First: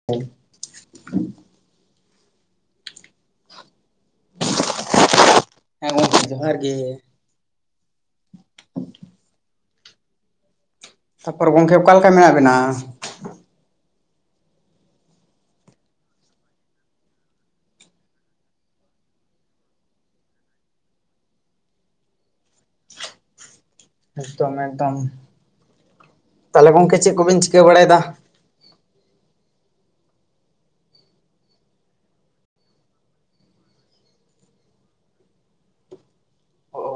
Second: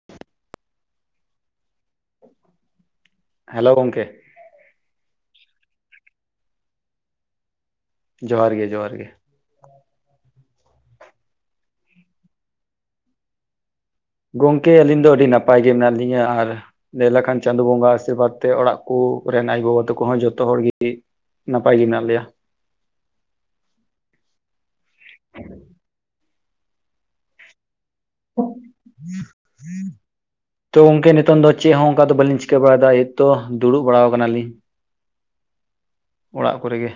[unintelligible] Hello ᱜᱚᱝᱠᱮ ᱾ ᱦᱮᱸ, ᱜᱚᱝᱠᱮ ᱡᱚᱦᱟᱨ ᱜᱮ ᱾ ᱡᱚᱦᱟᱨ ᱜᱮ ᱡᱚᱦᱟᱨ ᱜᱮ ᱾ ᱛᱟᱯᱚᱨ ᱜᱚᱝᱠᱮ ᱚᱠᱟ ᱞᱮᱠᱟ ᱢᱮᱱᱟᱜ ᱵᱮᱱᱟ? ᱜᱚᱝᱠᱮ ᱟᱹᱞᱤᱧ ᱫᱚ ᱟᱹᱰᱤ ᱱᱟᱯᱟᱭ ᱜᱮ ᱢᱮᱱᱟᱜ ᱞᱤᱧᱟᱹ ᱟᱨ᱾ ᱞᱟᱹᱭ ᱞᱮᱠᱷᱟᱱ ᱪᱟᱸᱫᱚ ᱵᱚᱸᱜᱟ ᱟᱥᱤᱨᱵᱟᱫᱽ ᱛᱮ ᱚᱲᱟᱜ ᱠᱚᱨᱮ ᱨᱮᱱ ᱟᱭᱳᱵᱟᱵᱟ ᱛᱟᱠᱚ ᱦᱚᱸ ᱡᱚᱛᱚ ᱦᱚᱲ ᱜᱮ᱾ ᱱᱟᱯᱟᱭ ᱜᱮ ᱢᱮᱱᱟᱜ ᱞᱮᱭᱟ ᱾ [unintelligible] ᱮᱠᱫᱚᱢ ᱮᱠᱫᱚᱢ, ᱛᱟᱦᱚᱞᱮ ᱜᱚᱝᱠᱮ ᱪᱮᱫ ᱠᱚᱵᱮᱱ ᱪᱤᱠᱟᱹ ᱵᱟᱲᱟᱭᱮᱫᱟ? [unintelligible] ᱛᱚ ᱜᱚᱝᱠᱮ ᱱᱤᱛᱚᱝ ᱫᱚ ᱪᱮᱫ ᱦᱚᱸ ᱚᱱᱠᱟ ᱫᱚ ᱵᱟᱹᱞᱤᱧ ᱪᱤᱠᱟᱹ ᱵᱟᱲᱟᱭᱮᱫᱟ ᱮᱛᱚ ᱫᱩᱲᱩᱵ ᱵᱟᱲᱟ ᱠᱟᱱᱟᱞᱤᱧ ᱾ ᱚᱲᱟᱜ ᱚ ᱠᱚᱨᱮ ᱜᱮ,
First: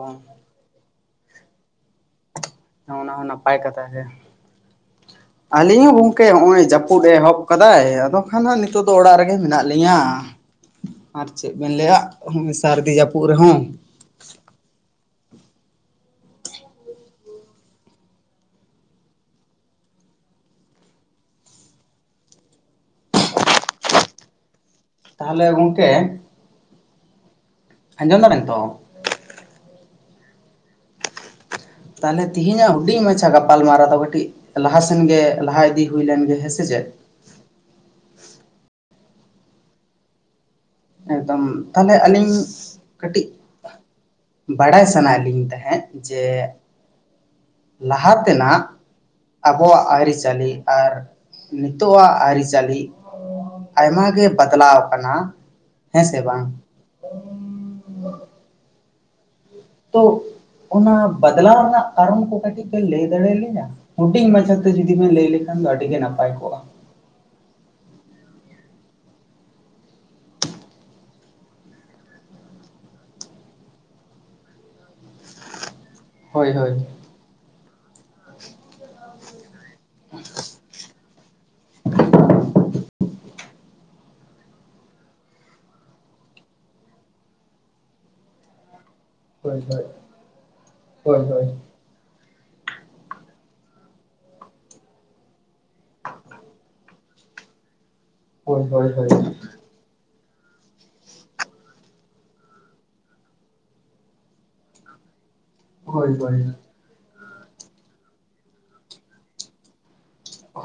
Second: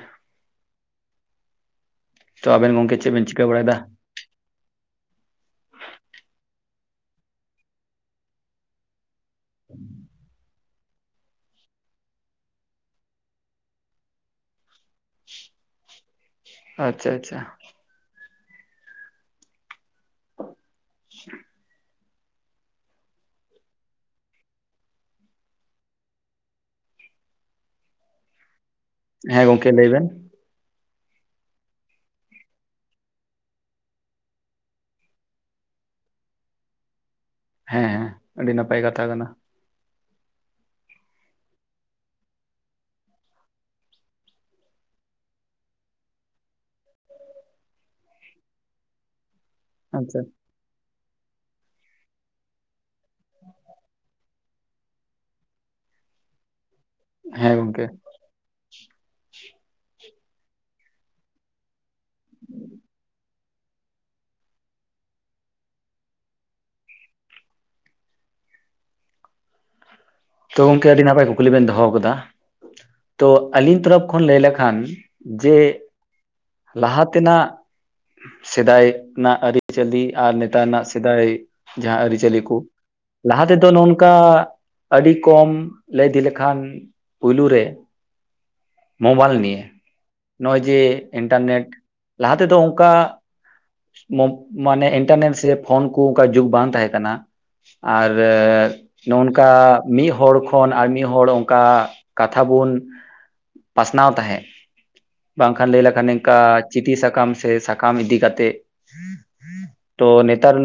ᱛᱚ ᱟᱵᱮᱱ ᱜᱚᱝᱠᱮ ᱾ ᱚᱱᱟ ᱦᱚᱸ ᱱᱟᱯᱟᱭ ᱠᱟᱛᱷᱟ ᱜᱮ ᱾ ᱟᱹᱞᱤᱧ ᱦᱚᱸ ᱜᱚᱝᱠᱮ ᱦᱚᱸᱜᱼᱚᱭ ᱡᱟᱹᱯᱩᱫ ᱮᱦᱚᱵ ᱟᱠᱟᱫᱟᱭ ᱟᱫᱚ ᱠᱷᱟᱱ ᱱᱤᱛᱚᱜ ᱫᱚ ᱚᱲᱟᱜ ᱨᱮ ᱾ ᱜᱮ ᱢᱮᱱᱟᱜ ᱞᱤᱧᱟᱹ ᱟᱨ ᱪᱮᱫ ᱵᱮᱱ ᱞᱟᱹᱭᱟ ᱥᱟᱹᱨᱫᱤ ᱡᱟᱹᱯᱩᱫ ᱨᱮᱦᱚᱸ ᱾ ᱟᱪᱪᱷᱟ ᱟᱪᱪᱷᱟ ᱾ [unintelligible] ᱛᱟᱦᱚᱞᱮ ᱜᱚᱝᱠᱮ᱾ ᱟᱸᱢᱚᱢ ᱫᱟᱵᱮᱱ ᱛᱚ? ᱦᱮᱸ, ᱜᱚᱝᱠᱮ ᱞᱟᱹᱭ ᱵᱮᱱ ᱾ ᱛᱟᱦᱚᱞᱮ ᱛᱤᱦᱤᱧᱟᱜ ᱦᱩᱰᱤᱧ ᱢᱟᱪᱷᱟ ᱜᱟᱯᱟᱞ ᱢᱟᱨᱟᱣ ᱫᱚ ᱠᱟᱹᱴᱤᱡ᱾ ᱞᱟᱦᱟ ᱥᱮᱱ ᱜᱮ ᱞᱟᱦᱟ ᱤᱫᱤ ᱦᱩᱭ ᱞᱮᱱ ᱜᱮ, ᱦᱮᱸ ᱥᱮ ᱪᱮᱫ? ᱦᱮᱸ ᱮ ᱟᱹᱰᱤ ᱱᱟᱯᱟᱭ ᱠᱟᱛᱷᱟ ᱠᱟᱱᱟ ᱾ ᱮᱠᱫᱚᱢ ᱛᱟᱦᱚᱞᱮ ᱟᱹᱞᱤᱧ ᱠᱟᱹᱴᱤᱡ ᱾ ᱵᱟᱲᱟᱭ ᱥᱟᱱᱟᱭ ᱞᱤᱧ ᱛᱟᱦᱮᱸᱫ ᱡᱮ᱾ ᱞᱟᱦᱟ ᱛᱮᱱᱟᱜ ᱟᱵᱚᱣᱟᱜ ᱟᱪᱪᱷᱟ ᱟᱹᱨᱤᱪᱟᱹᱞᱤ ᱟᱨ᱾ ᱱᱤᱛᱚᱜ ᱟᱜ ᱟᱹᱨᱤᱪᱟᱹᱞᱤ ᱟᱭᱢᱟᱜ ᱜᱮ ᱵᱟᱫᱚᱞᱟᱣ ᱠᱟᱱᱟ᱾ ᱦᱮᱸ ᱥᱮ ᱵᱟᱝ᱾ ᱦᱮᱸ ᱜᱚᱢᱠᱮ᱾ ᱛᱚ ᱚᱱᱟ ᱵᱟᱫᱚᱞᱟᱣ ᱨᱮᱱᱟᱜ ᱠᱟᱨᱚᱱ ᱠᱚ ᱠᱟᱹᱴᱤᱡ ᱯᱮ ᱞᱟᱹᱭ ᱫᱟᱲᱮᱞᱤᱧᱟ? ᱦᱩᱰᱤᱧ ᱢᱟᱪᱷᱟᱛᱮ ᱡᱩᱫᱤ ᱵᱮᱱ ᱞᱟᱹᱭ ᱞᱮᱠᱷᱟᱱ ᱫᱚ ᱟᱹᱰᱤ ᱜᱮ ᱱᱟᱯᱟᱭ ᱠᱚᱜᱼᱟ᱾ ᱛᱚ ᱜᱚᱝᱠᱮ ᱟᱹᱰᱤ ᱱᱟᱯᱟᱭ ᱠᱩᱠᱞᱤ ᱵᱮᱱ ᱫᱚᱦᱚ ᱠᱟᱫᱟ᱾ ᱛᱚ ᱟᱹᱞᱤᱧ ᱛᱚᱨᱚᱯᱷ ᱠᱷᱚᱱ ᱞᱟᱹᱭ ᱞᱮᱠᱷᱟᱱ ᱡᱮ᱾ ᱦᱳᱭ ᱦᱳᱭ ᱞᱟᱦᱟ ᱛᱮᱱᱟᱜ᱾ ᱥᱮᱫᱟᱭ ᱨᱮᱱᱟᱜ ᱟᱹᱨᱤ ᱪᱟᱹᱞᱤ ᱟᱨ ᱱᱮᱛᱟᱨ ᱨᱮᱱᱟᱜ ᱥᱮᱫᱟᱭ ᱡᱟᱸᱦᱟ ᱟᱹᱨᱤ ᱪᱟᱹᱞᱤ ᱠᱚ᱾ ᱞᱟᱦᱟ ᱛᱮᱫᱚ ᱱᱚᱝᱠᱟ ᱟᱹᱰᱤ ᱠᱚᱢ ᱞᱟᱹᱭ ᱤᱫᱤ ᱞᱮᱠᱷᱟᱱ᱾ ᱯᱩᱭᱞᱩ ᱨᱮ ᱢᱳᱵᱟᱭᱤᱞ ᱦᱳᱭ ᱱᱤᱭᱮ ᱦᱳᱭ ᱱᱚᱜᱼᱚᱭ ᱡᱮ ᱦᱳᱭ ᱦᱳᱭ ᱤᱱᱴᱟᱨᱱᱮᱴ᱾ ᱞᱟᱦᱟ ᱛᱮᱫᱚ ᱚᱱᱠᱟ᱾ ᱢᱟᱱᱮ ᱤᱱᱴᱟᱨᱱᱮᱴ ᱥᱮ ᱯᱷᱳᱱ ᱠᱚ ᱚᱱᱠᱟ ᱡᱩᱜᱽ ᱵᱟᱝ ᱛᱟᱸᱦᱮ ᱠᱟᱱᱟ᱾ ᱟᱨ ᱦᱳᱭ ᱦᱳᱭ ᱱᱚᱝᱠᱟ ᱢᱤᱫ ᱦᱚᱲ ᱠᱷᱚᱱ ᱟᱨ ᱢᱤᱫ ᱦᱚᱲ ᱚᱱᱠᱟ ᱠᱟᱛᱷᱟ ᱵᱚᱱ᱾ ᱯᱟᱥᱱᱟᱣ ᱛᱟᱦᱮᱸᱫ ᱵᱟᱝᱠᱷᱟᱱ᱾ ᱦᱳᱭ ᱦᱳᱭ ᱦᱳᱭ ᱱᱚᱝᱠᱟ ᱪᱤᱴᱷᱤ ᱥᱟᱠᱟᱢ ᱥᱮ ᱥᱟᱠᱟᱢ ᱤᱫᱤ ᱠᱟᱛᱮ ᱛᱚ᱾ [unintelligible]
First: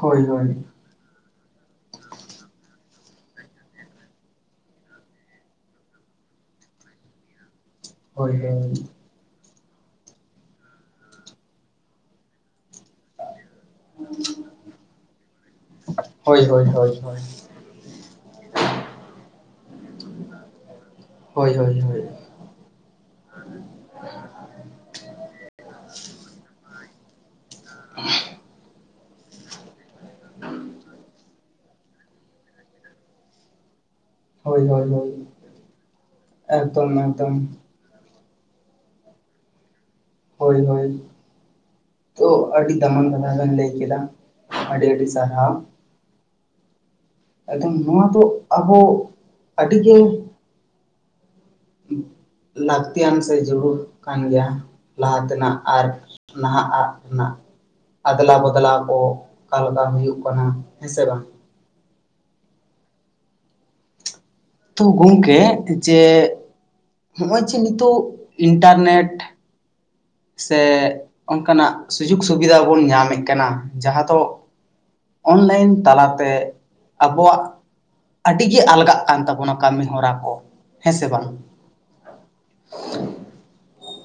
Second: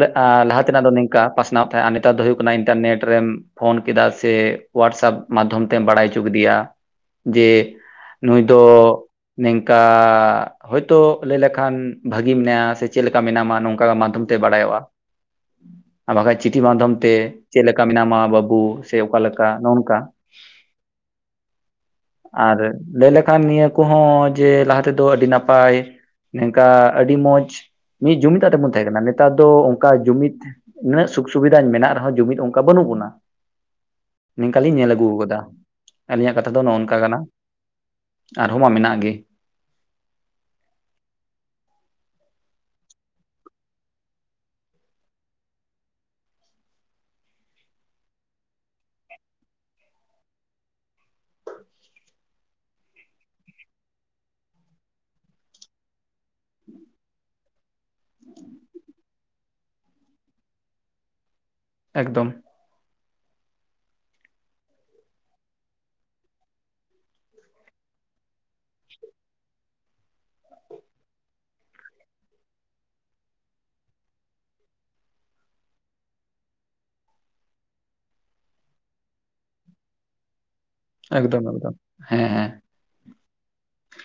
ᱦᱳᱭ ᱦᱳᱭ ᱛ ᱟᱫᱚ ᱱᱝᱠᱟ ᱯᱟᱥ ᱛᱟᱦᱮᱸ ᱱᱮᱛᱟᱨ ᱫᱚᱳ ᱠᱟᱱᱟ ᱤᱱᱴᱟᱨᱱᱮᱴ ᱨᱮᱢ ᱯᱷᱳᱱ ᱠᱮᱫᱟ ᱥᱮ ᱦᱳᱣᱟᱴᱥᱮᱯ ᱢᱟᱫᱽᱫᱷᱚᱢ ᱛᱮᱢ ᱵᱟᱲᱟᱭ ᱦᱚᱪᱚ ᱠᱮᱫᱮᱭᱟ᱾ ᱡᱮ ᱦᱳᱭ ᱦᱳᱭ ᱱᱩᱭ ᱦᱳᱭ ᱫᱚ ᱱᱤᱝᱠᱟ᱾ ᱦᱳᱭᱛᱳ ᱞᱟᱹᱭ ᱞᱮᱠᱷᱟᱱ ᱵᱷᱟᱹᱜᱤ ᱢᱮᱱᱟᱭᱟ ᱥᱮ ᱪᱮᱫ ᱞᱮᱠᱟ ᱢᱮᱱᱟᱢᱟ ᱱᱚᱝᱠᱟᱼᱼ ᱚᱱᱠᱟ ᱢᱟᱫᱽᱫᱷᱚᱢ ᱛᱮ ᱵᱟᱲᱟᱭᱚᱜᱼᱟ᱾ ᱟᱨ ᱵᱟᱠᱷᱟᱡ ᱦᱳᱭ ᱪᱤᱴᱷᱤ ᱦᱳᱭ ᱦᱳᱭ ᱢᱟᱫᱽᱫᱷᱚᱢ ᱛᱮ ᱪᱮᱫ ᱞᱮᱠᱟ ᱢᱮᱱᱟᱢᱟ ᱵᱟᱹᱵᱩ ᱥᱮ ᱚᱠᱟᱞ ᱞᱮᱠᱟ ᱱᱚᱜ ᱱᱚᱝᱠᱟ᱾ ᱦᱳᱭ ᱦᱳᱭ ᱦᱳᱭ ᱟᱨ ᱞᱟᱹᱭ ᱞᱮᱠᱷᱟᱱ ᱱᱤᱭᱟᱹ ᱠᱚᱦᱚᱸ ᱡᱮ ᱞᱟᱦᱟᱛᱮᱼᱼ ᱛᱮᱫᱚ ᱟᱹᱰᱤ ᱱᱟᱯᱟᱭ ᱱᱚᱝᱠᱟ ᱟᱹᱰᱤ ᱢᱚᱸᱡᱽ ᱢᱤᱫ ᱡᱩᱢᱤᱫᱟᱜ ᱛᱮᱵᱚᱱ ᱛᱟᱦᱮᱸ ᱠᱟᱱᱟᱼᱼ ᱱᱮᱛᱟᱨ ᱫᱚ ᱚᱱᱠᱟ ᱡᱩᱢᱤᱫ ᱩᱱᱟᱹᱜ ᱥᱩᱠ ᱥᱩᱵᱤᱫᱷᱟᱧ ᱢᱮᱱᱟᱜ ᱨᱮᱦᱚᱸ ᱡᱩᱢᱤᱫ ᱚᱱᱠᱟ ᱵᱟᱹᱱᱩᱜ ᱵᱚᱱᱟ᱾ ᱱᱚᱤᱝᱠᱟ ᱦᱳᱭ ᱞᱤᱧ ᱦᱳᱭ ᱧᱮᱞ ᱟᱹᱜᱩ ᱦᱳᱭ ᱟᱠᱟᱫᱟ ᱟᱹᱞᱤᱧᱟᱜ ᱠᱟᱛᱷᱟ ᱫᱚ ᱱᱚᱜ ᱱᱚᱝᱠᱟ ᱮᱠᱫᱚᱢ ᱠᱟᱱᱟ᱾ ᱮᱠᱫᱚᱢ ᱟᱨᱦᱚᱸ ᱢᱟ ᱢᱮᱱᱟᱜ ᱜᱮ᱾ ᱦᱳᱭ ᱦᱳᱭ ᱛᱚ ᱟᱹᱰᱤ ᱫᱟᱢᱟᱱ ᱠᱟᱞᱟ ᱞᱮᱧ ᱞᱟᱹᱭ ᱠᱮᱫᱟ ᱟᱹᱰᱤ ᱟᱹᱰᱤ ᱥᱟᱨᱦᱟᱣ᱾ ᱮᱫᱚ ᱱᱚᱣᱟ ᱫᱚ ᱟᱵᱚ ᱟᱹᱰᱤ ᱜᱮᱼᱼ ᱞᱟᱹᱠᱛᱤᱭᱟᱱ ᱥᱮ ᱡᱲᱩᱲ ᱠᱟᱱ ᱜᱮᱭᱟ ᱞᱟᱦᱟ ᱛᱮᱱᱟᱜ ᱟᱨ, ᱱᱟᱦᱟᱜ ᱟᱜ ᱨᱮᱱᱟᱜ ᱟᱫᱽᱞᱟ ᱵᱟᱚᱫᱞᱟ ᱠᱚ ᱚᱠᱟᱞᱫᱟ ᱦᱩᱭᱩᱜ ᱠᱟᱱᱟ ᱦᱮᱸᱥᱮ ᱵᱟᱝ᱾ ᱮᱠᱫᱚᱢ ᱛᱚ ᱜᱚᱢᱠᱮ ᱡᱮᱼᱼ ᱦᱚᱜᱼᱚᱭ ᱡᱮ ᱱᱤᱛᱚᱜ ᱤᱱᱴᱟᱨᱱᱮᱴᱼᱼ ᱥᱮ ᱚᱱᱠᱟᱱᱟᱜ ᱥᱩᱡᱳᱜᱽ ᱥᱩᱵᱤᱫᱷᱟ ᱵᱚᱱ ᱧᱟᱢᱮᱫ ᱠᱟᱱᱟ ᱡᱟᱦᱟᱸ ᱫᱚᱼᱼ ᱚᱱᱞᱟᱭᱤᱱ ᱛᱟᱞᱟᱛᱮ ᱟᱵᱚᱣᱟᱜ ᱟᱹᱰᱤᱜᱮ ᱟᱞᱜᱟᱜ ᱠᱟᱱ ᱛᱟᱵᱚᱱᱟ ᱠᱟᱹᱢᱤ ᱦᱚᱨᱟ ᱠᱚ ᱮᱠᱫᱚᱢ ᱮᱠᱫᱚᱢ ᱦᱮᱸ ᱦᱮᱸ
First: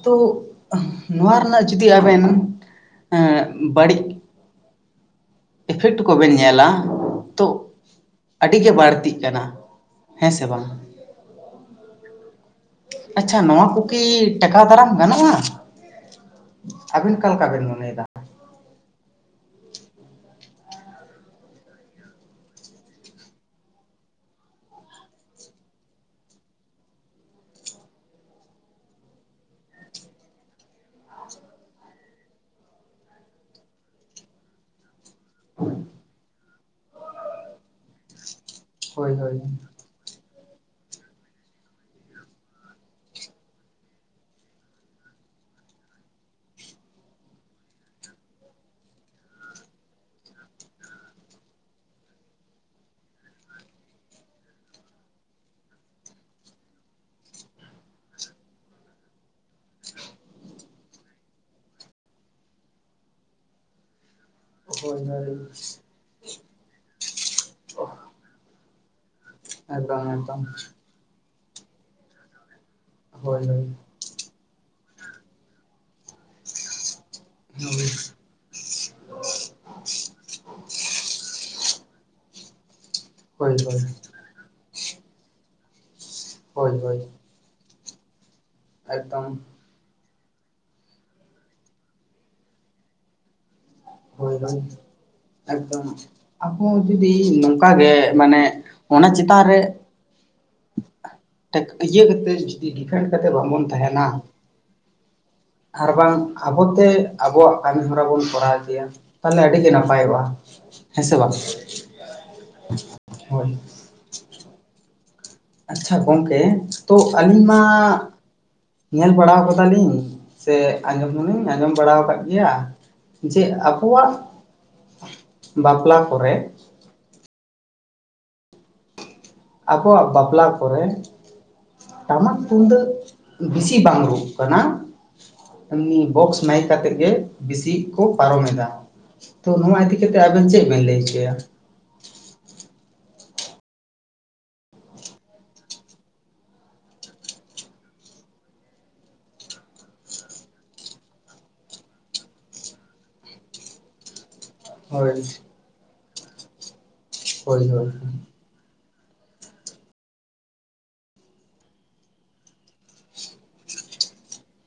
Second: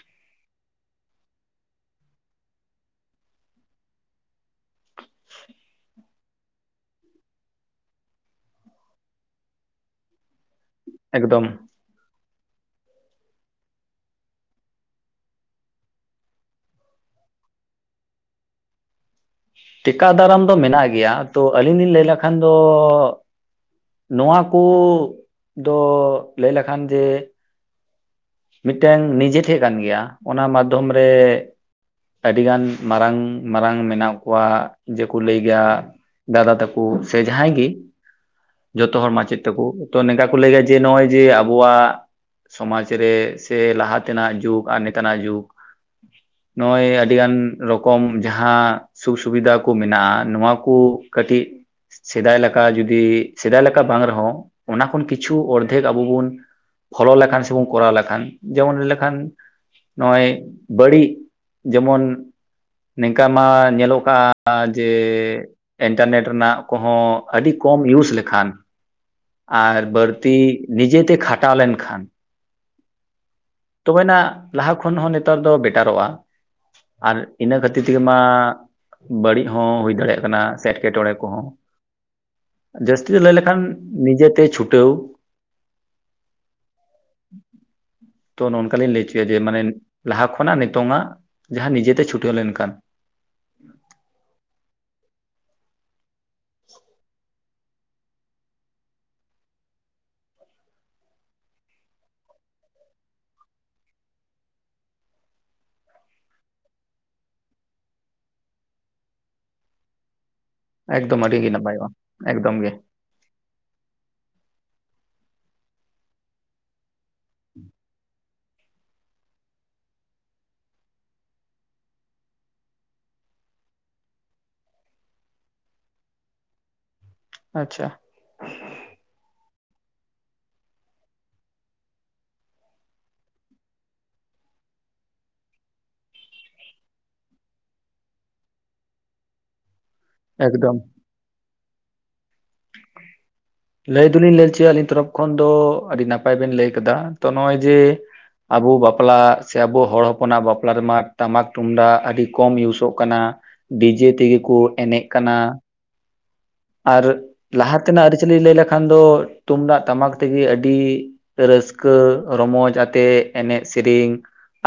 ᱛᱚᱼᱼ ᱱᱚᱣᱟ ᱨᱮᱱᱟᱜ ᱡᱩᱫᱤ ᱟᱵᱮᱱ ᱵᱟᱹᱲᱤᱡᱼᱼ ᱞᱴᱩ ᱠᱚᱵᱮᱱ ᱧᱮᱞᱟ ᱛᱚ ᱟᱹᱰᱤ ᱜᱮ ᱵᱟᱹᱲᱛᱤᱜ ᱠᱟᱱᱟ ᱦᱮᱸ ᱥᱮ ᱵᱟᱝ ᱮᱠᱫᱚᱢ ᱟᱪᱷᱟ ᱱᱚᱣᱟ ᱠᱚᱠᱤ ᱴᱮᱠᱟᱣ ᱫᱟᱨᱟᱢ ᱜᱟᱱᱚᱜᱼᱟ? ᱟᱹᱵᱤᱱ ᱠᱟᱞᱠᱟ ᱵᱮᱱ ᱢᱚᱱᱮᱭᱮᱼᱫᱟ ᱴᱮᱠᱟ ᱫᱟᱨᱟᱢ ᱫᱚ ᱢᱮᱱᱟᱜ ᱜᱮᱭᱟ ᱛᱚ ᱟᱹᱞᱤᱧ ᱞᱤᱧ ᱞᱟᱹᱭ ᱞᱮᱠᱷᱟᱱ ᱫᱚᱼᱼ ᱱᱚᱣᱟ ᱠᱚ ᱫᱚ ᱞᱟᱹᱭ ᱞᱮᱠᱷᱟᱱ ᱡᱮᱼᱼ ᱢᱤᱫᱴᱮᱱ ᱱᱤᱡᱮ ᱴᱷᱮᱡ ᱠᱟᱱ ᱜᱮᱭᱟ ᱚᱱᱟ ᱢᱟᱫᱽᱫᱷᱚᱢ ᱨᱮᱼᱼ ᱟᱹᱰᱤᱜᱟᱱ ᱢᱟᱨᱟᱝ ᱢᱟᱨᱟᱝ ᱢᱮᱱᱟᱜ ᱠᱚᱣᱟ ᱡᱮᱠᱚ ᱞᱟᱹᱭ ᱜᱮᱭᱟ ᱫᱟᱫᱟ ᱛᱟᱠᱚᱼᱼ ᱥᱮ ᱡᱟᱦᱟᱸᱭ ᱜᱮ ᱡᱚᱛᱚ ᱦᱚᱲ ᱦᱳᱭ ᱦᱳᱭ ᱢᱟᱪᱮᱫ ᱛᱮᱠᱚᱼᱼ ᱛᱚ ᱱᱚᱝᱠᱟ ᱠᱚ ᱞᱟᱹᱭᱟ ᱡᱮ ᱱᱚᱜᱼᱚᱭ ᱡᱮ ᱟᱵᱚᱣᱟᱜ᱾ ᱥᱚᱢᱟᱡᱽ ᱨᱮ ᱥᱮ ᱞᱟᱦᱟ ᱛᱮᱱᱟᱜ ᱡᱩᱜᱽ ᱟᱨ ᱱᱮᱛᱟᱨᱱᱟᱜ ᱡᱩᱜᱽ᱾ ᱱᱚᱜᱼᱚᱭ ᱟᱹᱰᱤ ᱜᱟᱱ ᱨᱚᱠᱚᱢ ᱡᱟᱦᱟᱸᱼᱼ ᱥᱩᱠ ᱥᱩᱵᱤᱫᱟ ᱠᱚ ᱢᱮᱱᱟᱜᱼᱟ ᱱᱚᱣᱟ ᱠᱚ ᱠᱟᱹᱴᱤᱡᱼᱼ ᱥᱮᱫᱟᱭ ᱞᱮᱠᱟ ᱡᱩᱚᱫᱤ ᱥᱮᱫᱟᱭ ᱞᱮᱠᱟ ᱵᱟᱝ ᱨᱮᱦᱚᱸ ᱚᱱᱟ ᱠᱷᱚᱱ ᱠᱤᱪᱷᱩ ᱚᱨᱫᱷᱮᱠ ᱟᱵᱚ ᱵᱚᱱᱼᱼ ᱯᱷᱚᱞᱳ ᱞᱮᱠᱷᱟᱱ ᱥᱮᱵᱚᱱ ᱠᱚᱨᱟᱣ ᱞᱮᱠᱷᱟᱱ ᱡᱮᱢᱚᱱ ᱞᱮᱠᱷᱟᱱ ᱱᱚᱜᱼᱚᱭ ᱵᱟᱹᱲᱤᱡ, ᱡᱮᱢᱚᱱ ᱱᱤᱝᱠᱟ ᱢᱟ ᱧᱮᱞᱚᱜ ᱠᱟᱜᱼᱟ᱾ ᱡᱮ ᱦᱳᱭ ᱦᱳᱭ ᱤᱱᱴᱟᱨᱱᱮᱴ ᱨᱮᱱᱟᱜ ᱠᱚᱦᱚᱸ ᱟᱹᱰᱤ ᱠᱚᱢ ᱭᱩᱡᱽ ᱞᱮᱠᱷᱟᱱ᱾ ᱟᱨ ᱮᱠᱫᱚᱢ ᱵᱟᱹᱲᱛᱤ ᱮᱠᱫᱚᱢ ᱱᱤᱡᱮᱛᱮ ᱠᱷᱟᱴᱟᱣ ᱞᱮᱱᱠᱷᱟᱱ ᱦᱳᱭ ᱦᱳᱭ ᱛᱚᱵᱮᱱᱟ ᱞᱟᱦᱟ ᱠᱷᱚᱱ ᱦᱚᱸ ᱱᱮᱛᱟᱨ ᱫᱚ ᱵᱮᱴᱟᱨᱚᱜᱼᱟ ᱟᱨ ᱤᱱᱟᱹ ᱠᱷᱟᱹᱛᱤᱨ ᱛᱮᱜᱮ ᱢᱟ ᱵᱟᱹᱲᱤᱡ ᱦᱚᱸ ᱦᱩᱭ ᱫᱟᱲᱮᱭᱟᱜ ᱠᱟᱱᱟ ᱥᱮ ᱮᱴᱠᱮᱼᱴᱚᱲᱮ ᱠᱚᱦᱚᱸ᱾ ᱡᱟᱹᱥᱛᱤ ᱫᱚ ᱞᱟᱹᱭ ᱦᱳᱭ ᱞᱮᱠᱷᱟᱱ ᱦᱳᱭ ᱱᱤᱡᱮᱛᱮ ᱪᱷᱩᱴᱟᱹᱣ ᱦᱳᱭ ᱦᱳᱭ ᱛᱚ ᱱᱚᱝᱠᱟ ᱞᱤᱧ ᱞᱟᱹᱭ ᱦᱚᱪᱚᱭᱟ ᱮᱠᱫᱚᱢ ᱡᱮ ᱢᱟᱱᱮ ᱞᱟᱦᱟ ᱠᱷᱚᱱᱟᱜ ᱱᱤᱛᱚᱝ ᱟᱜ ᱡᱟᱦᱟᱸ ᱱᱤᱡᱮᱛᱮ ᱪᱷᱩᱴᱟᱹᱣ ᱞᱮᱱᱠᱷᱟᱱ᱾ ᱦᱳᱭ ᱜᱚᱝᱠᱮ ᱮᱠᱫᱚᱢ᱾ ᱟᱵᱚ ᱡᱩᱫᱤ ᱱᱚᱝᱠᱟ ᱜᱮ ᱢᱟᱱᱮ ᱚᱱᱟ ᱪᱮᱛᱟᱱ ᱨᱮ ᱤᱭᱟᱹ ᱠᱟᱛᱮ ᱡᱩᱫᱤ ᱰᱤᱯᱷᱮᱱᱰ ᱠᱟᱛᱮ ᱵᱟᱝᱵᱚᱱ ᱛᱟᱦᱮᱱᱟ᱾ ᱟᱨ ᱵᱟᱝ ᱟᱵᱚᱛᱮ ᱟᱵᱚᱣᱟᱜ ᱠᱟᱹᱢᱤ ᱦᱚᱨᱟ ᱵᱚᱱ ᱠᱚᱨᱟᱣ ᱤᱫᱤᱭᱟ ᱛᱟᱦᱚᱞᱮ ᱟᱹᱰᱤᱜᱮ ᱱᱟᱯᱟᱭᱚᱜᱼᱟ᱾ ᱦᱮᱸ ᱥᱮ ᱮᱠᱫᱚᱢ ᱵᱟᱝ ᱟᱹᱰᱤ ᱜᱮ ᱱᱟᱯᱟᱭᱚᱜᱼᱟ ᱮᱠᱫᱚᱢ ᱜᱮ᱾ ᱦᱳᱭ ᱟᱪᱪᱷᱟ ᱜᱚᱝᱠᱮ ᱛᱚ ᱟᱹᱞᱤᱧ ᱢᱟ ᱧᱮᱞ ᱵᱟᱲᱟ ᱠᱟᱫᱟᱞᱤᱧ ᱥᱮ ᱟᱸᱡᱚᱢ ᱫᱚᱞᱤᱧ ᱟᱸᱡᱚᱢ ᱵᱟᱲᱟ ᱟᱠᱟᱫ ᱜᱮᱭᱟ᱾ ᱡᱮ ᱟᱵᱚᱣᱟᱜ ᱵᱟᱯᱞᱟ ᱠᱚᱨᱮ ᱟᱪᱪᱷᱟ ᱟᱵᱚᱣᱟᱜ ᱵᱟᱯᱞᱟ ᱠᱚᱨᱮ ᱴᱟᱢᱟᱠ ᱛᱩᱢᱫᱟᱹᱜ ᱵᱮᱥᱤ ᱵᱟᱝ ᱨᱩᱜ ᱠᱟᱱᱟ᱾ ᱮᱢᱱᱤ ᱵᱚᱠᱥ ᱢᱟᱭᱤᱠ ᱠᱟᱛᱮᱮᱫ ᱜᱮ ᱵᱮᱥᱤ ᱠᱚ ᱯᱟᱨᱚᱢ ᱮᱫᱟ᱾ ᱛᱚ ᱱᱚᱣᱟ ᱤᱫᱤ ᱠᱟᱛᱮᱜ ᱟᱵᱮᱱ ᱪᱮᱫ ᱮᱠᱫᱚᱢ ᱵᱮᱱ ᱞᱟᱹᱭ ᱦᱚᱪᱚᱭᱟ᱾ ᱞᱟᱹᱭ ᱫᱚᱞᱤᱧ ᱞᱟᱹᱭᱪᱚᱭᱮᱫ ᱟᱹᱞᱤᱧ ᱛᱚᱨᱚᱯᱷ ᱠᱷᱚᱱ ᱫᱚ ᱟᱹᱰᱤ ᱱᱟᱯᱟᱭ ᱵᱮᱱ ᱞᱟᱹᱭ ᱠᱟᱫᱟ᱾ ᱛᱚ ᱱᱚᱜᱼᱚᱭ ᱡᱮ ᱟᱵᱚ ᱵᱟᱯᱞᱟ ᱥᱮ ᱟᱵᱚ ᱦᱚᱲ ᱦᱚᱯᱚᱱᱟᱜ ᱵᱟᱯᱞᱟ ᱨᱮᱢᱟ ᱴᱟᱢᱟᱠ ᱛᱩᱢᱫᱟᱜ ᱟᱹᱰᱤ ᱠᱚᱢ ᱤᱭᱩᱡᱚᱜ ᱠᱟᱱᱟ᱾ ᱰᱤᱡᱮ ᱛᱮᱜᱮ ᱠᱚ ᱮᱱᱮᱡ ᱠᱟᱱᱟ᱾ ᱟᱨ ᱦᱳᱭ ᱞᱟᱦᱟ ᱦᱳᱭ ᱛᱮᱱᱟᱜ ᱟᱹᱨᱤᱪᱟᱹᱞᱤ ᱞᱟᱹᱭ ᱞᱮᱠᱷᱟᱱ ᱫᱚ ᱛᱩᱢᱫᱟᱜ ᱴᱟᱢᱟᱠ ᱛᱮᱜᱮ ᱟᱹᱰᱤ ᱨᱟᱹᱥᱠᱟᱹ ᱨᱚᱢᱚᱚᱡ ᱟᱛᱮᱜ ᱮᱱᱮᱡ ᱥᱮᱨᱮᱧ᱾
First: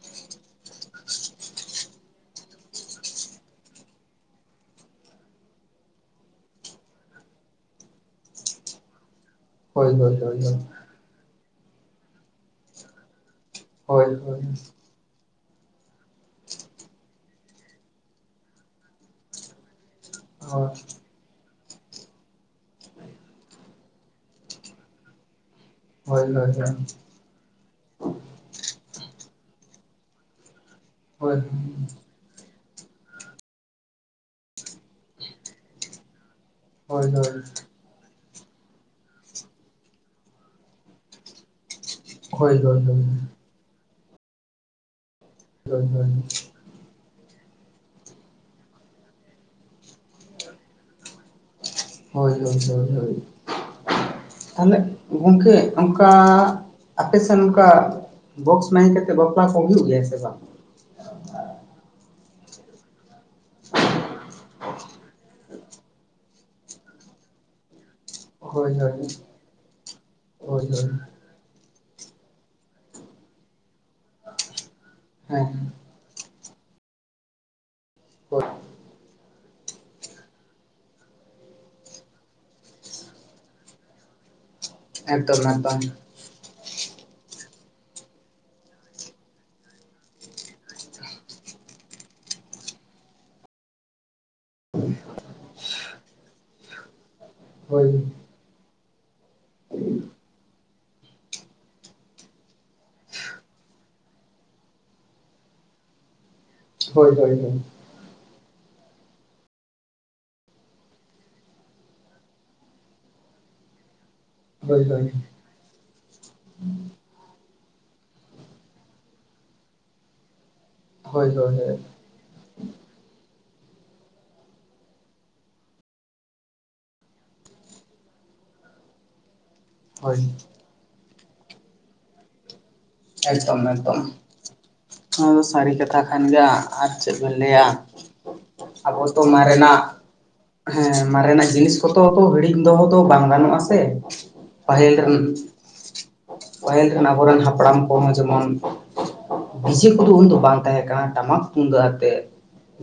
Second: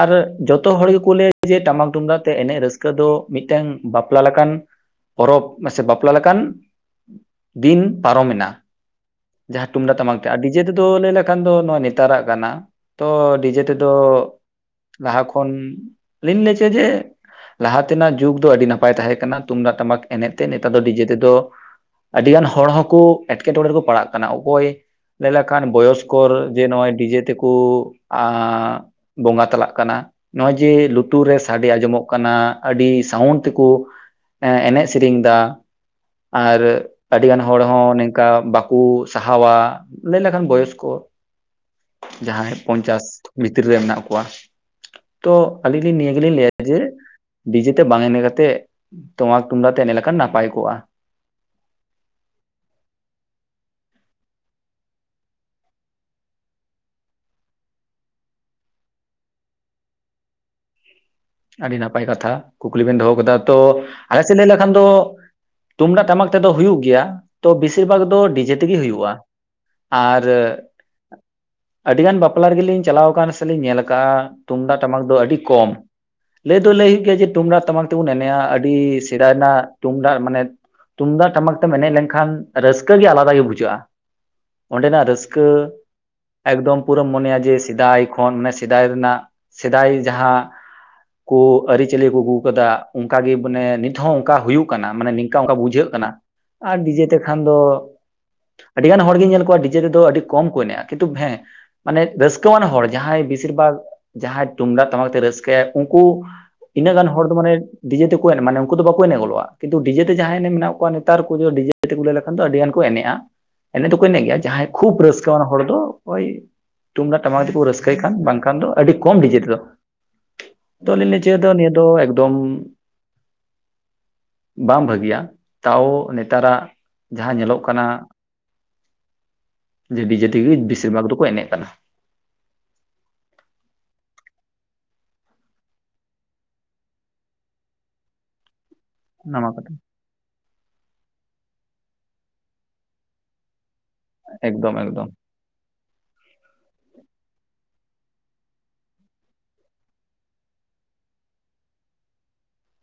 ᱟᱨ ᱡᱚᱛᱚ ᱦᱚᱲ ᱜᱮᱠᱚ ᱞᱟᱹᱭᱟ ᱡᱮ ᱴᱟᱢᱟᱠ ᱛᱩᱢᱫᱟᱜ ᱛᱮ ᱮᱱᱮᱡ ᱨᱟᱹᱥᱠᱟᱹ ᱫᱚ ᱢᱤᱫᱴᱟᱝ ᱵᱟᱯᱞᱟ ᱞᱮᱠᱟᱱ- ᱯᱚᱨᱚᱵᱽ ᱢᱥᱮ ᱵᱟᱯᱞᱟ ᱞᱮᱠᱟᱱ ᱫᱤᱱ ᱯᱟᱨᱚᱢᱮᱱᱟ᱾ ᱡᱟᱦᱟᱸ ᱦᱳᱭ ᱛᱩᱢᱫᱟᱜ ᱦᱳᱭ ᱴᱟᱢᱟᱠ ᱛᱮ ᱟᱨ ᱦᱳᱭ ᱰᱤᱡᱮ ᱛᱮᱫᱚ ᱞᱟᱹᱭ ᱞᱮᱠᱷᱟᱱ ᱫᱚ ᱱᱚᱣᱟ ᱱᱮᱛᱟᱨᱟᱜ ᱠᱟᱱᱟ ᱛᱚ ᱱᱤᱡᱮ ᱛᱮ ᱫᱚ ᱦᱳᱭ ᱦᱳᱭ ᱞᱟᱦᱟ ᱠᱷᱚᱱ ᱞᱤᱧ ᱞᱟᱹᱭ ᱪᱚ ᱡᱮ ᱞᱟᱦᱟ ᱛᱮᱱᱟᱜ ᱡᱩᱜᱽ ᱫᱚ ᱟᱹᱰᱤ ᱱᱟᱯᱟᱭ ᱛᱟᱦᱮᱸ ᱠᱟᱱᱟ ᱛᱩᱢᱫᱟᱜ ᱴᱟᱢᱟᱠ ᱮᱱᱮᱡ [unintelligible] ᱛᱮ ᱦᱳᱭ ᱱᱮᱛᱟᱨ ᱫᱚ ᱰᱤᱡᱮ ᱛᱮᱫᱚ ᱟᱹᱰᱤ ᱜᱟᱱ ᱦᱚᱲ ᱦᱚᱸᱠᱚ ᱮᱴᱠᱮᱴᱚᱬᱮ ᱨᱮᱠᱚ ᱯᱟᱲᱟᱜ ᱚᱠᱚᱭ ᱞᱟᱹᱭ ᱞᱮᱠᱷᱟᱱ ᱦᱳᱭ ᱦᱳᱭ ᱵᱚᱭᱚᱥᱠᱚᱨ ᱦᱳᱭ ᱡᱮ ᱱᱚᱜᱼᱚᱭ ᱰᱤᱡᱮ ᱛᱮᱠᱚ ᱟᱸᱻ ᱵᱚᱸᱜᱟ ᱛᱟᱞᱟᱜ ᱠᱟᱱᱟ ᱱᱚᱜᱼᱚᱭ ᱡᱮ ᱞᱩᱛᱩᱨ ᱨᱮ ᱥᱟᱰᱮ ᱟᱸᱡᱚᱢᱚᱜ ᱠᱟᱱᱟ ᱟᱹᱰᱤ ᱥᱟᱣᱩᱱᱰ ᱛᱮᱠᱩ ᱮᱱᱮᱡ ᱥᱮᱨᱮᱧ ᱮᱫᱟ᱾ ᱟᱨ ᱦᱳᱭ ᱦᱳᱭ ᱦᱳᱭ ᱟᱹᱰᱤᱜᱟᱱ ᱦᱳᱭ ᱦᱚᱲ ᱦᱚᱸ ᱱᱤᱝᱠᱟ ᱵᱟᱠᱚ ᱠᱩ ᱥᱟᱦᱟᱣᱟ ᱞᱟᱹᱭ ᱞᱮᱠᱷᱟᱱ ᱵᱚᱭᱚᱥᱠᱚ ᱡᱟᱦᱟᱸᱭ ᱦᱳᱭ ᱦᱳᱭ ᱯᱚᱧᱪᱟᱥ ᱵᱷᱤᱛᱤᱨ ᱨᱮ ᱢᱮᱱᱟᱜ ᱠᱚᱣᱟ᱾ ᱛᱚ ᱦᱳᱭ ᱟᱹᱞᱤᱧ ᱦᱳᱭ ᱱᱤᱭᱟᱹ ᱜᱮ ᱞᱤᱧ ᱞᱟᱹᱭᱟ᱾ ᱡᱮ ᱰᱤᱡᱮ ᱛᱮ ᱵᱟᱝ ᱮᱱᱮᱡ ᱠᱟᱛᱮ ᱴᱟᱢᱟᱠ ᱛᱩᱢᱫᱟᱜ ᱛᱮ ᱮᱱᱮᱡ ᱞᱮᱠᱷᱟᱱ ᱱᱟᱯᱟᱭ ᱠᱚᱜᱼᱟ᱾ ᱦᱳᱭ-ᱦᱳᱭ-ᱦᱳᱭ-ᱦᱳᱭ ᱛᱟᱞᱮ ᱜᱚᱝᱠᱮ ᱚᱱᱠᱟ ᱟᱯᱮ ᱥᱮᱱ ᱚᱱᱠᱟ ᱵᱚᱠᱥᱥ ᱢᱟᱭᱤᱱ ᱠᱟᱛᱮᱫ ᱵᱟᱯᱞᱟ ᱦᱚᱵ ᱦᱩᱭᱩᱜ ᱜᱮᱭᱟ ᱥᱮ ᱵᱟᱝ? ᱟᱹᱰᱤ ᱱᱟᱯᱟᱭ ᱠᱟᱛᱷᱟ ᱠᱩᱠᱞᱤ ᱵᱮᱱ ᱫᱚᱦᱚ ᱠᱟᱫᱟ ᱛᱚ ᱟᱞᱮ ᱥᱮᱫ ᱞᱟᱹᱭ ᱞᱮᱠᱷᱟᱱ ᱫᱚ ᱛᱩᱢᱫᱟᱜ ᱴᱟᱢᱟᱠ ᱛᱮᱫᱚ ᱦᱩᱭᱩᱜ ᱜᱮᱭᱟ᱾ ᱛᱚ ᱵᱮᱥᱤᱨ ᱵᱷᱟᱜ? ᱛᱚ ᱰᱤᱡᱮ ᱦᱳᱭ ᱛᱮᱜᱮ ᱦᱳᱭ ᱦᱩᱭᱩᱜᱼᱟ᱾ ᱟᱨ ᱦᱳᱭ ᱦᱳᱭ ᱟᱹᱰᱤᱜᱟᱱ ᱵᱟᱯᱞᱟ ᱨᱮᱜᱮᱞᱤᱧ ᱪᱟᱞᱟᱣ ᱟᱠᱟᱱ ᱥᱮᱞᱤᱧ ᱧᱮᱞ ᱟᱠᱟᱜᱼᱟ ᱛᱩᱢᱫᱟᱜ ᱴᱟᱢᱟᱠ ᱫᱚ ᱟᱹᱰᱤ ᱦᱮᱸ ᱠᱚᱢ᱾ ᱞᱟᱹᱭ ᱫᱚ ᱞᱟᱹᱭ ᱦᱩᱭᱩᱜ ᱜᱮᱭᱟ ᱡᱮ ᱴᱩᱢᱫᱟᱜ ᱴᱟᱢᱟᱠ ᱛᱮᱵᱚᱱ ᱮᱱᱮᱼᱟ ᱦᱳᱭ ᱟᱹᱰᱤ ᱨᱮᱱᱟᱜ ᱛᱩᱢᱫᱟᱜ ᱢᱟᱱᱮ ᱛᱩᱢᱫᱟᱜ ᱴᱟᱢᱟᱠ ᱛᱮᱢ ᱮᱱᱮᱡ ᱞᱮᱱᱠᱷᱟᱱ ᱨᱟᱹᱥᱠᱟᱹ ᱜᱮ ᱟᱞᱟᱫᱟ ᱜᱮ ᱵᱩᱡᱷᱟᱹᱜᱼᱟ᱾ ᱚᱸᱰᱮᱱᱟᱜ ᱮᱠᱫᱚᱢ ᱨᱟᱹᱥᱠᱟᱹ, ᱮᱠᱫᱚᱢ ᱮᱠᱫᱚᱢ ᱯᱩᱨᱟᱹᱢ ᱢᱚᱱᱮᱭᱟ ᱡᱮ ᱥᱮᱫᱟᱭ ᱠᱷᱚᱱ ᱢᱟᱱᱮ ᱥᱮᱫᱟᱭ ᱨᱮᱱᱟᱜ ᱥᱮᱫᱟᱭ ᱡᱟᱦᱟᱸ, ᱠᱩ ᱟᱹᱨᱤᱪᱟᱹᱞᱤ ᱠᱩ ᱟᱹᱜᱩ ᱠᱟᱫᱟ ᱚᱱᱠᱟ ᱜᱮ ᱢᱟᱱᱮ ᱱᱤᱛ ᱦᱚᱸ ᱚᱱᱠᱟ ᱦᱩᱭᱩᱜ ᱠᱟᱱᱟ ᱢᱟᱱᱮ ᱱᱤᱝᱠᱟ ᱚᱱᱠᱟ ᱵᱩᱡᱷᱟᱹᱜ ᱠᱟᱱᱟ᱾ ᱟᱨ ᱰᱤᱡᱮ ᱛᱮᱠᱷᱟᱱ ᱫᱚ? ᱦᱳᱭ ᱟᱹᱰᱤ ᱜᱟᱱ ᱦᱚᱲᱜᱤᱧ ᱧᱮᱞ ᱠᱚᱣᱟ ᱰᱤᱡᱮ ᱨᱮᱫᱚ ᱟᱹᱰᱤ ᱠᱚᱢ ᱠᱚ ᱮᱱᱮᱡᱼᱟ ᱠᱤᱱᱛᱩ ᱦᱮᱸ? ᱢᱟᱱᱮ ᱨᱟᱹᱥᱠᱟᱹᱣᱟᱱ ᱦᱚᱲ ᱡᱟᱦᱟᱸᱭ ᱵᱤᱥᱤᱨ ᱵᱷᱟᱜᱽ ᱡᱟᱦᱟᱸᱭ ᱛᱩᱢᱫᱟᱜ ᱴᱟᱢᱟᱠ ᱟᱛᱮ ᱨᱟᱹᱥᱠᱟᱹ ᱟᱭ᱾ ᱩᱱᱠᱩ ᱤᱱᱟᱹᱜ ᱜᱟᱱ ᱦᱳᱭ ᱦᱚᱲ ᱦᱳᱭ ᱫᱚ ᱦᱳᱭ ᱢᱟᱱᱮ, ᱰᱤᱡᱮ ᱛᱮᱠᱚ ᱢᱟᱱᱮ ᱩᱱᱠᱩ ᱫᱚ ᱵᱟᱠᱚ ᱮᱱᱮᱡ ᱜᱚᱫᱚᱜᱼᱟ ᱠᱤᱱᱛᱩ ᱰᱤᱡᱮᱛᱮ ᱡᱟᱦᱟᱸᱭ ᱮᱱᱮᱡ ᱢᱮᱱᱟᱜ ᱠᱚᱣᱟ ᱱᱮᱛᱟᱨ ᱠᱚᱫᱚ ᱰᱤᱡᱮ [inaudible] ᱞᱟᱹᱭ ᱞᱮᱠᱷᱟᱱ ᱫᱚ ᱟᱹᱰᱤ ᱜᱟᱱ ᱠᱚ ᱮᱱᱮᱡᱼᱟ ᱮᱱᱮᱡ ᱫᱚᱠᱚ ᱮᱱᱮᱡ ᱜᱮᱭᱟ ᱡᱟᱦᱟᱸᱭ ᱦᱳᱭ ᱠᱷᱩᱵ ᱦᱳᱭ ᱨᱟᱹᱥᱠᱟᱹ ᱟᱱ ᱦᱚᱲ ᱫᱚ ᱳᱭ ᱛᱩᱢᱫᱟᱜ ᱴᱟᱢᱟᱠ ᱛᱮᱠᱚ ᱨᱟᱹᱥᱠᱟᱹᱭ ᱠᱷᱟᱱ ᱵᱟᱝᱠᱷᱟᱱ ᱫᱚ ᱟᱹᱰᱤ ᱠᱚᱢ ᱰᱤᱡᱮ ᱛᱮ ᱫᱚ᱾ ᱛᱚ ᱞᱤᱧ ᱞᱟᱹᱭ ᱦᱳᱭ ᱦᱳᱭ ᱚᱪᱚᱭ ᱫᱟ ᱱᱤᱭᱟᱹ ᱦᱳᱭ ᱫᱚ ᱮᱠᱫᱚᱢ, ᱵᱟᱝ ᱵᱷᱟᱹᱜᱤᱭᱟ ᱛᱟᱣ ᱱᱮᱛᱟᱨᱟᱜ ᱡᱟᱦᱟᱸ ᱧᱮᱞᱚᱜ ᱠᱟᱱᱟ? ᱡᱮ ᱦᱳᱭ ᱰᱤᱡᱮ ᱛᱮᱜᱮ ᱵᱤᱥᱤᱨ ᱵᱷᱟᱜᱽ ᱫᱚᱠᱚ ᱮᱱᱮᱡ ᱠᱟᱱᱟ᱾ ᱮᱠᱫᱚᱢ ᱮᱠᱫᱚᱢ᱾ ᱱᱚᱣᱟ ᱫᱚ ᱥᱟᱹᱨᱤ ᱠᱟᱛᱷᱟ ᱠᱟᱱ ᱜᱮᱭᱟ ᱟᱨ ᱪᱮᱫ ᱵᱮᱱ ᱞᱟᱹᱭᱼᱟ᱾ ᱟᱵᱚ ᱫᱚ ᱚᱱᱟ ᱢᱟ ᱠᱟᱱᱟ ᱢᱮᱨᱮᱱᱟᱜ, ᱦᱮᱸ ᱢᱟᱨᱮᱱᱟᱜ ᱡᱤᱱᱤᱥ ᱠᱚᱛᱚ ᱛᱚ ᱦᱤᱲᱤᱧ ᱫᱚᱦᱚ ᱫᱚ ᱵᱟᱝ ᱜᱟᱱᱚᱜ ᱟᱥᱮ? ᱮᱠᱫᱚᱢ ᱯᱟᱹᱦᱤᱞ ᱮᱠᱫᱚᱢ ᱨᱮᱱ, ᱯᱟᱹᱦᱤᱞ ᱨᱮᱱ ᱟᱵᱚᱨᱮᱱ ᱦᱟᱯᱲᱟᱢ ᱦᱚᱸ ᱡᱮᱢᱚᱱ, ᱰᱤᱡᱮ ᱠᱚᱫᱚ ᱩᱱ ᱫᱚ ᱵᱟᱝ ᱛᱟᱦᱮᱸ ᱠᱟᱱᱟ ᱴᱟᱢᱟᱠ ᱛᱩᱢᱫᱟᱜ ᱟᱛᱮ᱾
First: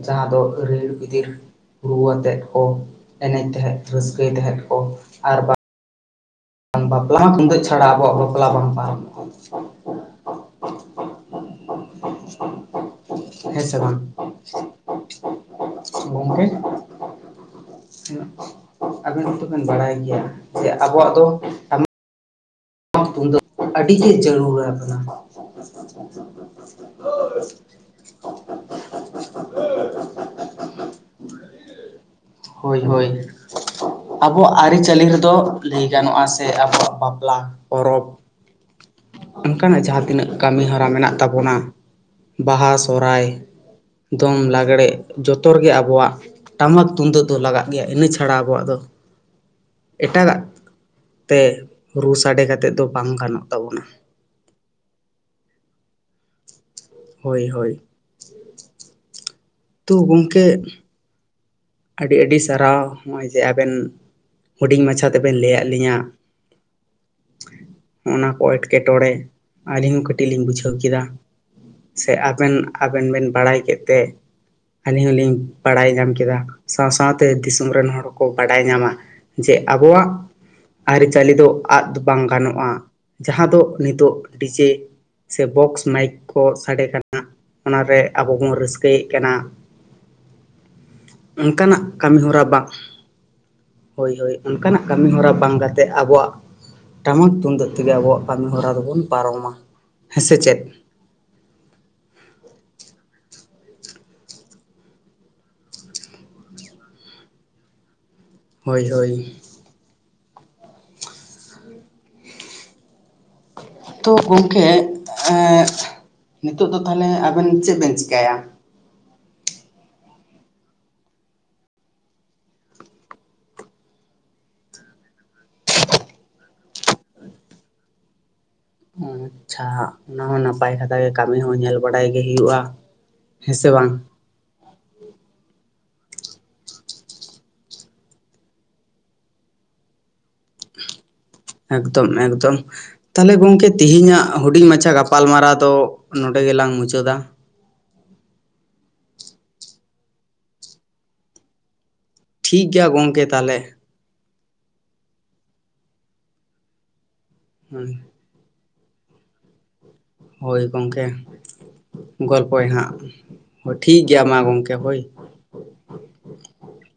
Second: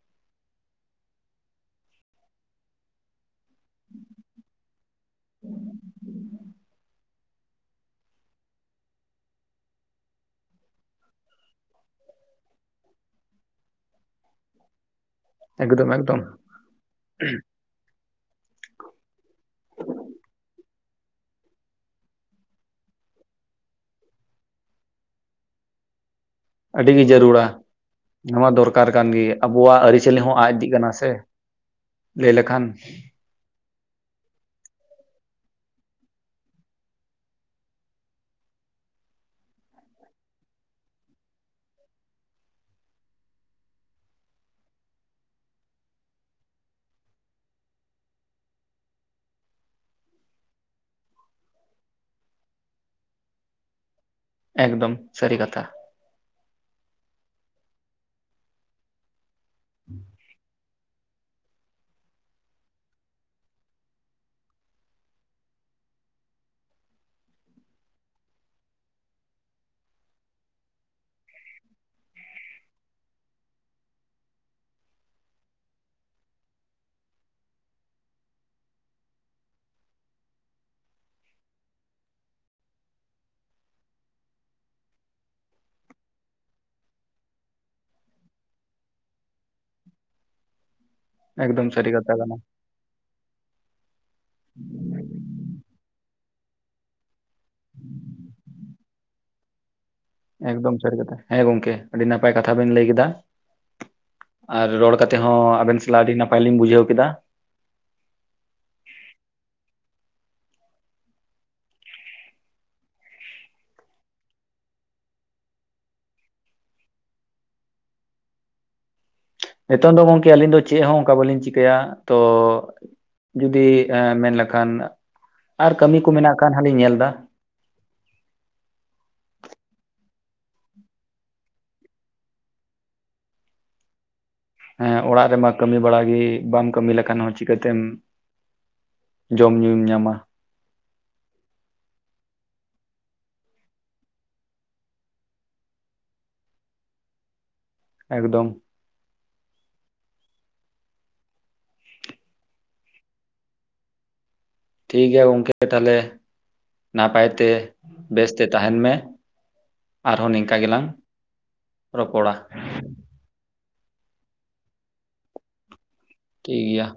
ᱡᱟᱦᱟᱸ ᱫᱚ ᱨᱤᱲᱤᱢ ᱵᱤᱫᱤᱨ, ᱨᱩᱣᱟᱹ ᱟᱛᱮᱜ ᱠᱚ ᱮᱱᱮᱡ ᱛᱟᱦᱮᱸᱫ ᱨᱟᱹᱥᱠᱟᱹᱭ ᱛᱟᱦᱮᱸᱫ ᱠᱚ ᱟᱨ ᱵᱟᱝ, ᱵᱟᱯᱞᱟ ᱦᱚ ᱛᱩᱢᱫᱟᱹᱜ ᱪᱷᱟᱲᱟ ᱟᱵᱚᱣᱟᱜ ᱵᱟᱯᱞᱟ ᱵᱟᱝ ᱯᱟᱨᱚᱢᱚᱜᱼᱟ᱾ [unintelligible] ᱦᱮᱸ ᱥᱮ ᱵᱟᱝ? ᱮᱠᱫᱚᱢ [unintelligible] ᱮᱠᱫᱚᱢ ᱜᱚᱝᱠᱮ, ᱟᱹᱵᱮᱱ ᱦᱚᱛᱚᱵᱮᱱ ᱵᱟᱲᱟᱭ ᱜᱮᱭᱟ ᱡᱮ ᱟᱵᱚᱣᱟᱜ ᱫᱚ, [inaudible] ᱟᱹᱰᱤ ᱜᱮ ᱡᱟᱹᱨᱩᱲᱟ ᱟᱠᱟᱱᱟ᱾ ᱟᱹᱰᱤ ᱜᱮ ᱡᱟᱹᱨᱩᱲᱟ᱾ ᱱᱚᱣᱟ ᱫᱚᱨᱠᱟᱨ ᱠᱟᱱ ᱜᱮ ᱟᱵᱚᱣᱟᱜ ᱟᱹᱨᱤᱪᱟᱹᱞᱤ ᱦᱚᱸ ᱟᱫ ᱤᱫᱤᱜ ᱠᱟᱱᱟ ᱥᱮ? ᱞᱟᱹᱭ ᱞᱮᱠᱷᱟᱱ ᱦᱳᱭ ᱦᱳᱭ ᱟᱵᱚᱣᱟᱜ ᱟᱹᱨᱤᱪᱟᱹᱞᱤ ᱨᱮᱫᱚ ᱞᱟᱹᱭ ᱜᱟᱱᱚᱜᱼᱟ ᱥᱮ ᱟᱵᱚᱣᱟᱜ ᱵᱟᱯᱞᱟ, ᱯᱚᱨᱚᱵ, ᱚᱱᱠᱟᱱᱟᱜ ᱡᱟᱦᱟᱸ ᱛᱤᱱᱟᱹᱜ ᱠᱟᱹᱢᱤ ᱦᱚᱨᱟ ᱢᱮᱱᱟᱜ ᱛᱟᱵᱚᱱᱟ ᱵᱟᱦᱟ ᱥᱚᱦᱚᱨᱟᱭ᱾ ᱫᱚᱝ ᱞᱟᱜᱽᱲᱮ ᱡᱚᱛᱚ ᱨᱮᱜᱮ ᱟᱵᱚᱣᱟᱜ, ᱴᱟᱢᱟᱠ ᱛᱩᱢᱫᱟᱹᱜ ᱫᱚ ᱞᱟᱜᱟᱜ ᱜᱮᱭᱟ ᱤᱱᱟᱹ ᱪᱷᱟᱲᱟ ᱟᱵᱚᱣᱟᱜ ᱫᱚ, ᱮᱴᱟᱜᱟᱜ ᱛᱮ ᱨᱩ ᱥᱟᱰᱮ ᱠᱟᱛᱮᱫ ᱫᱚ ᱵᱟᱝ ᱜᱟᱱᱚᱜ ᱛᱟᱵᱚᱱᱟ᱾ ᱮᱠᱫᱚᱢ ᱥᱟᱹᱨᱤ ᱠᱟᱛᱷᱟ᱾ ᱦᱳᱭ ᱦᱳᱭ᱾ ᱛᱚ ᱜᱚᱢᱠᱮ, ᱟᱹᱰᱤ ᱟᱹᱰᱤ ᱥᱟᱨᱦᱟᱣ ᱦᱚᱸᱜᱼᱚᱭ ᱡᱮ ᱟᱵᱮᱱ ᱦᱩᱰᱤᱧ ᱢᱟᱪᱷᱟ ᱛᱮᱵᱮᱱ ᱞᱟᱹᱭᱟᱫ ᱞᱤᱧᱟᱹ᱾ ᱚᱱᱟ ᱠᱚ ᱮᱸᱴᱠᱮᱴᱚᱬᱮ ᱟᱞᱤᱧ ᱦᱚᱸ ᱠᱟᱹᱴᱤᱡ ᱞᱤᱧ ᱵᱩᱡᱷᱟᱹᱣ ᱠᱮᱫᱟ ᱾ ᱥᱮ ᱟᱵᱮᱱ ᱟᱵᱮᱱ ᱵᱮᱱ ᱵᱟᱲᱟᱭ ᱠᱮᱫ ᱛᱮ ᱟᱹᱞᱤᱧ ᱦᱚᱞᱤᱧ ᱵᱟᱲᱟᱭ ᱧᱟᱢ ᱠᱮᱫᱟ ᱾ ᱥᱟᱶ ᱥᱟᱶᱛᱮ ᱫᱤᱥᱚᱢ ᱨᱮᱱ ᱦᱚᱲ ᱠᱚ ᱵᱟᱰᱟᱭ ᱧᱟᱢᱟ ᱡᱮ ᱟᱵᱚᱣᱟᱜ ᱟᱹᱨᱤᱪᱟᱹᱞᱤ ᱫᱚ ᱟᱫ ᱵᱟᱝ ᱜᱟᱱᱚᱜᱼᱟ, ᱡᱟᱦᱟᱸ ᱫᱚ ᱱᱤᱛᱚᱜ ᱰᱤᱡᱮ ᱥᱮ ᱵᱚᱠᱥ ᱢᱟᱭᱤᱠ ᱠᱚ ᱥᱟᱰᱮ ᱠᱟᱱᱟ ᱚᱱᱟ ᱨᱮ ᱟᱵᱚ ᱵᱚᱱ ᱨᱟᱹᱥᱠᱟᱹᱭᱮᱫ ᱠᱟᱱᱟ ᱾ ᱚᱱᱠᱟ ᱮᱠᱫᱚᱢ ᱱᱟᱜ ᱥᱟᱹᱨᱤ ᱠᱟᱛᱷᱟ ᱠᱟᱹᱢᱤ ᱠᱟᱱᱟ ᱦᱚᱨᱟ ᱵᱟᱝ, ᱦᱳᱭ ᱦᱳᱭ ᱚᱱᱠᱟ ᱱᱟᱜ ᱠᱟᱹᱢᱤ ᱦᱚᱨᱟ ᱵᱟᱝ ᱠᱟᱛᱮᱜᱼᱼ ᱠᱟᱛᱮᱜ ᱟᱵᱚᱣᱟᱜ ᱴᱟᱢᱟᱠ ᱛᱩᱢᱫᱟᱹᱜ ᱛᱮᱜᱮ ᱟᱵᱚᱣᱟᱜ ᱠᱟᱹᱢᱤ ᱦᱚᱨᱟ ᱫᱚᱵᱚᱱ ᱯᱟᱨᱚᱢᱟ ᱾ ᱮᱠᱫᱚᱢ ᱥᱟᱹᱨᱤ ᱠᱟᱛᱷᱟ, ᱦᱮᱸ ᱜᱚᱢᱠᱮ ᱟᱹᱰᱤ ᱱᱟᱯᱟᱭ ᱠᱟᱛᱷᱟ ᱵᱮᱱ ᱞᱟᱹᱭ ᱠᱮᱫᱟ ᱾ ᱟᱨ ᱨᱚᱲ ᱠᱟᱛᱮᱫ ᱦᱚᱸ ᱟᱵᱮᱱ ᱥᱟᱞᱟᱜ ᱟᱹᱰᱤ ᱱᱟᱯᱟᱭ ᱞᱤᱧ ᱵᱩᱡᱷᱟᱹᱣ ᱠᱮᱫᱟ ᱾ ᱦᱳᱭ ᱦᱳᱭ ᱾ ᱛᱚ ᱜᱚᱢᱠᱮ, ᱮᱸᱫ ᱱᱤᱛᱚᱜ ᱫᱚ ᱛᱟᱦᱚᱞᱮ ᱟᱵᱮᱱ ᱪᱮᱫ ᱵᱮᱱ ᱪᱤᱠᱟᱹᱭᱟ? ᱱᱤᱛᱚᱝ ᱫᱚ ᱜᱚᱝᱠᱮ ᱟᱹᱞᱤᱧ ᱫᱚ ᱪᱮᱫ ᱦᱚᱸ ᱚᱱᱠᱟ ᱵᱟᱹᱞᱤᱧ ᱪᱤᱠᱟᱹᱭᱟ ᱛᱚ ᱡᱩᱫᱤ ᱢᱮᱱ ᱞᱮᱠᱷᱟᱱ ᱟᱨ ᱠᱟᱹᱢᱤ ᱠᱚ ᱢᱮᱱᱟᱜ ᱠᱷᱟᱱ ᱦᱟᱞᱤᱧ ᱧᱮᱞ ᱮᱫᱟ ᱾ ᱟᱪᱪᱷᱟ, ᱚᱱᱟ ᱦᱚᱸ ᱱᱟᱯᱟᱭ ᱠᱟᱛᱷᱟ ᱜᱮ ᱠᱟᱹᱢᱤ ᱦᱚᱸ ᱧᱮᱞ ᱵᱟᱲᱟᱭ ᱜᱮ ᱦᱩᱭᱩᱜᱼᱟ ᱾ ᱦᱮᱸ ᱥᱮ ᱵᱟᱝ? ᱮᱸ ᱚᱲᱟᱜ ᱨᱮᱢᱟ ᱠᱟᱹᱢᱤ ᱵᱟᱲᱟ ᱜᱮ ᱵᱟᱢ ᱠᱟᱹᱢᱤ ᱞᱮᱠᱷᱟᱱ ᱦᱚᱸ ᱪᱤᱠᱟᱹ ᱛᱮᱢ ᱡᱚᱢ ᱧᱩᱢ ᱧᱟᱢᱟ ᱾ ᱮᱠᱫᱚᱢ ᱮᱠᱫᱚᱢ ᱾ ᱛᱟᱦᱚᱞᱮ ᱜᱚᱝᱠᱮ ᱛᱮᱦᱮᱧᱟᱜ ᱦᱩᱰᱤᱧ ᱢᱟᱪᱷᱟ ᱜᱟᱯᱟᱞ ᱢᱟᱨᱟᱣ ᱫᱚ ᱱᱚᱰᱮ ᱜᱮᱞᱟᱝ ᱢᱩᱪᱟᱹᱫᱟ ᱾ ᱮᱠᱫᱚᱢ ᱾ ᱴᱷᱤᱠ ᱜᱮᱭᱟ ᱜᱚᱢᱠᱮ ᱛᱟᱦᱚᱞᱮ ᱾ ᱴᱷᱤᱠ ᱜᱮᱭᱟ ᱜᱚᱝᱠᱮ ᱛᱟᱦᱚᱞᱮ ᱱᱟᱯᱟᱭ ᱛᱮ ᱵᱮᱥᱛᱮ ᱛᱟᱦᱮᱱ ᱢᱮ ᱾ ᱦᱳᱭ ᱜᱚᱢᱠᱮ, ᱨᱚᱯᱚᱲᱟ ᱜᱚᱞᱯᱚᱭ ᱦᱟᱸᱜ ᱦᱳᱭ ᱴᱷᱤᱠ ᱜᱮᱭᱟ ᱢᱟ ᱜᱚᱢᱠᱮ ᱦᱳᱭ ᱾ ᱴᱷᱤᱠ ᱜᱮᱭᱟ ᱾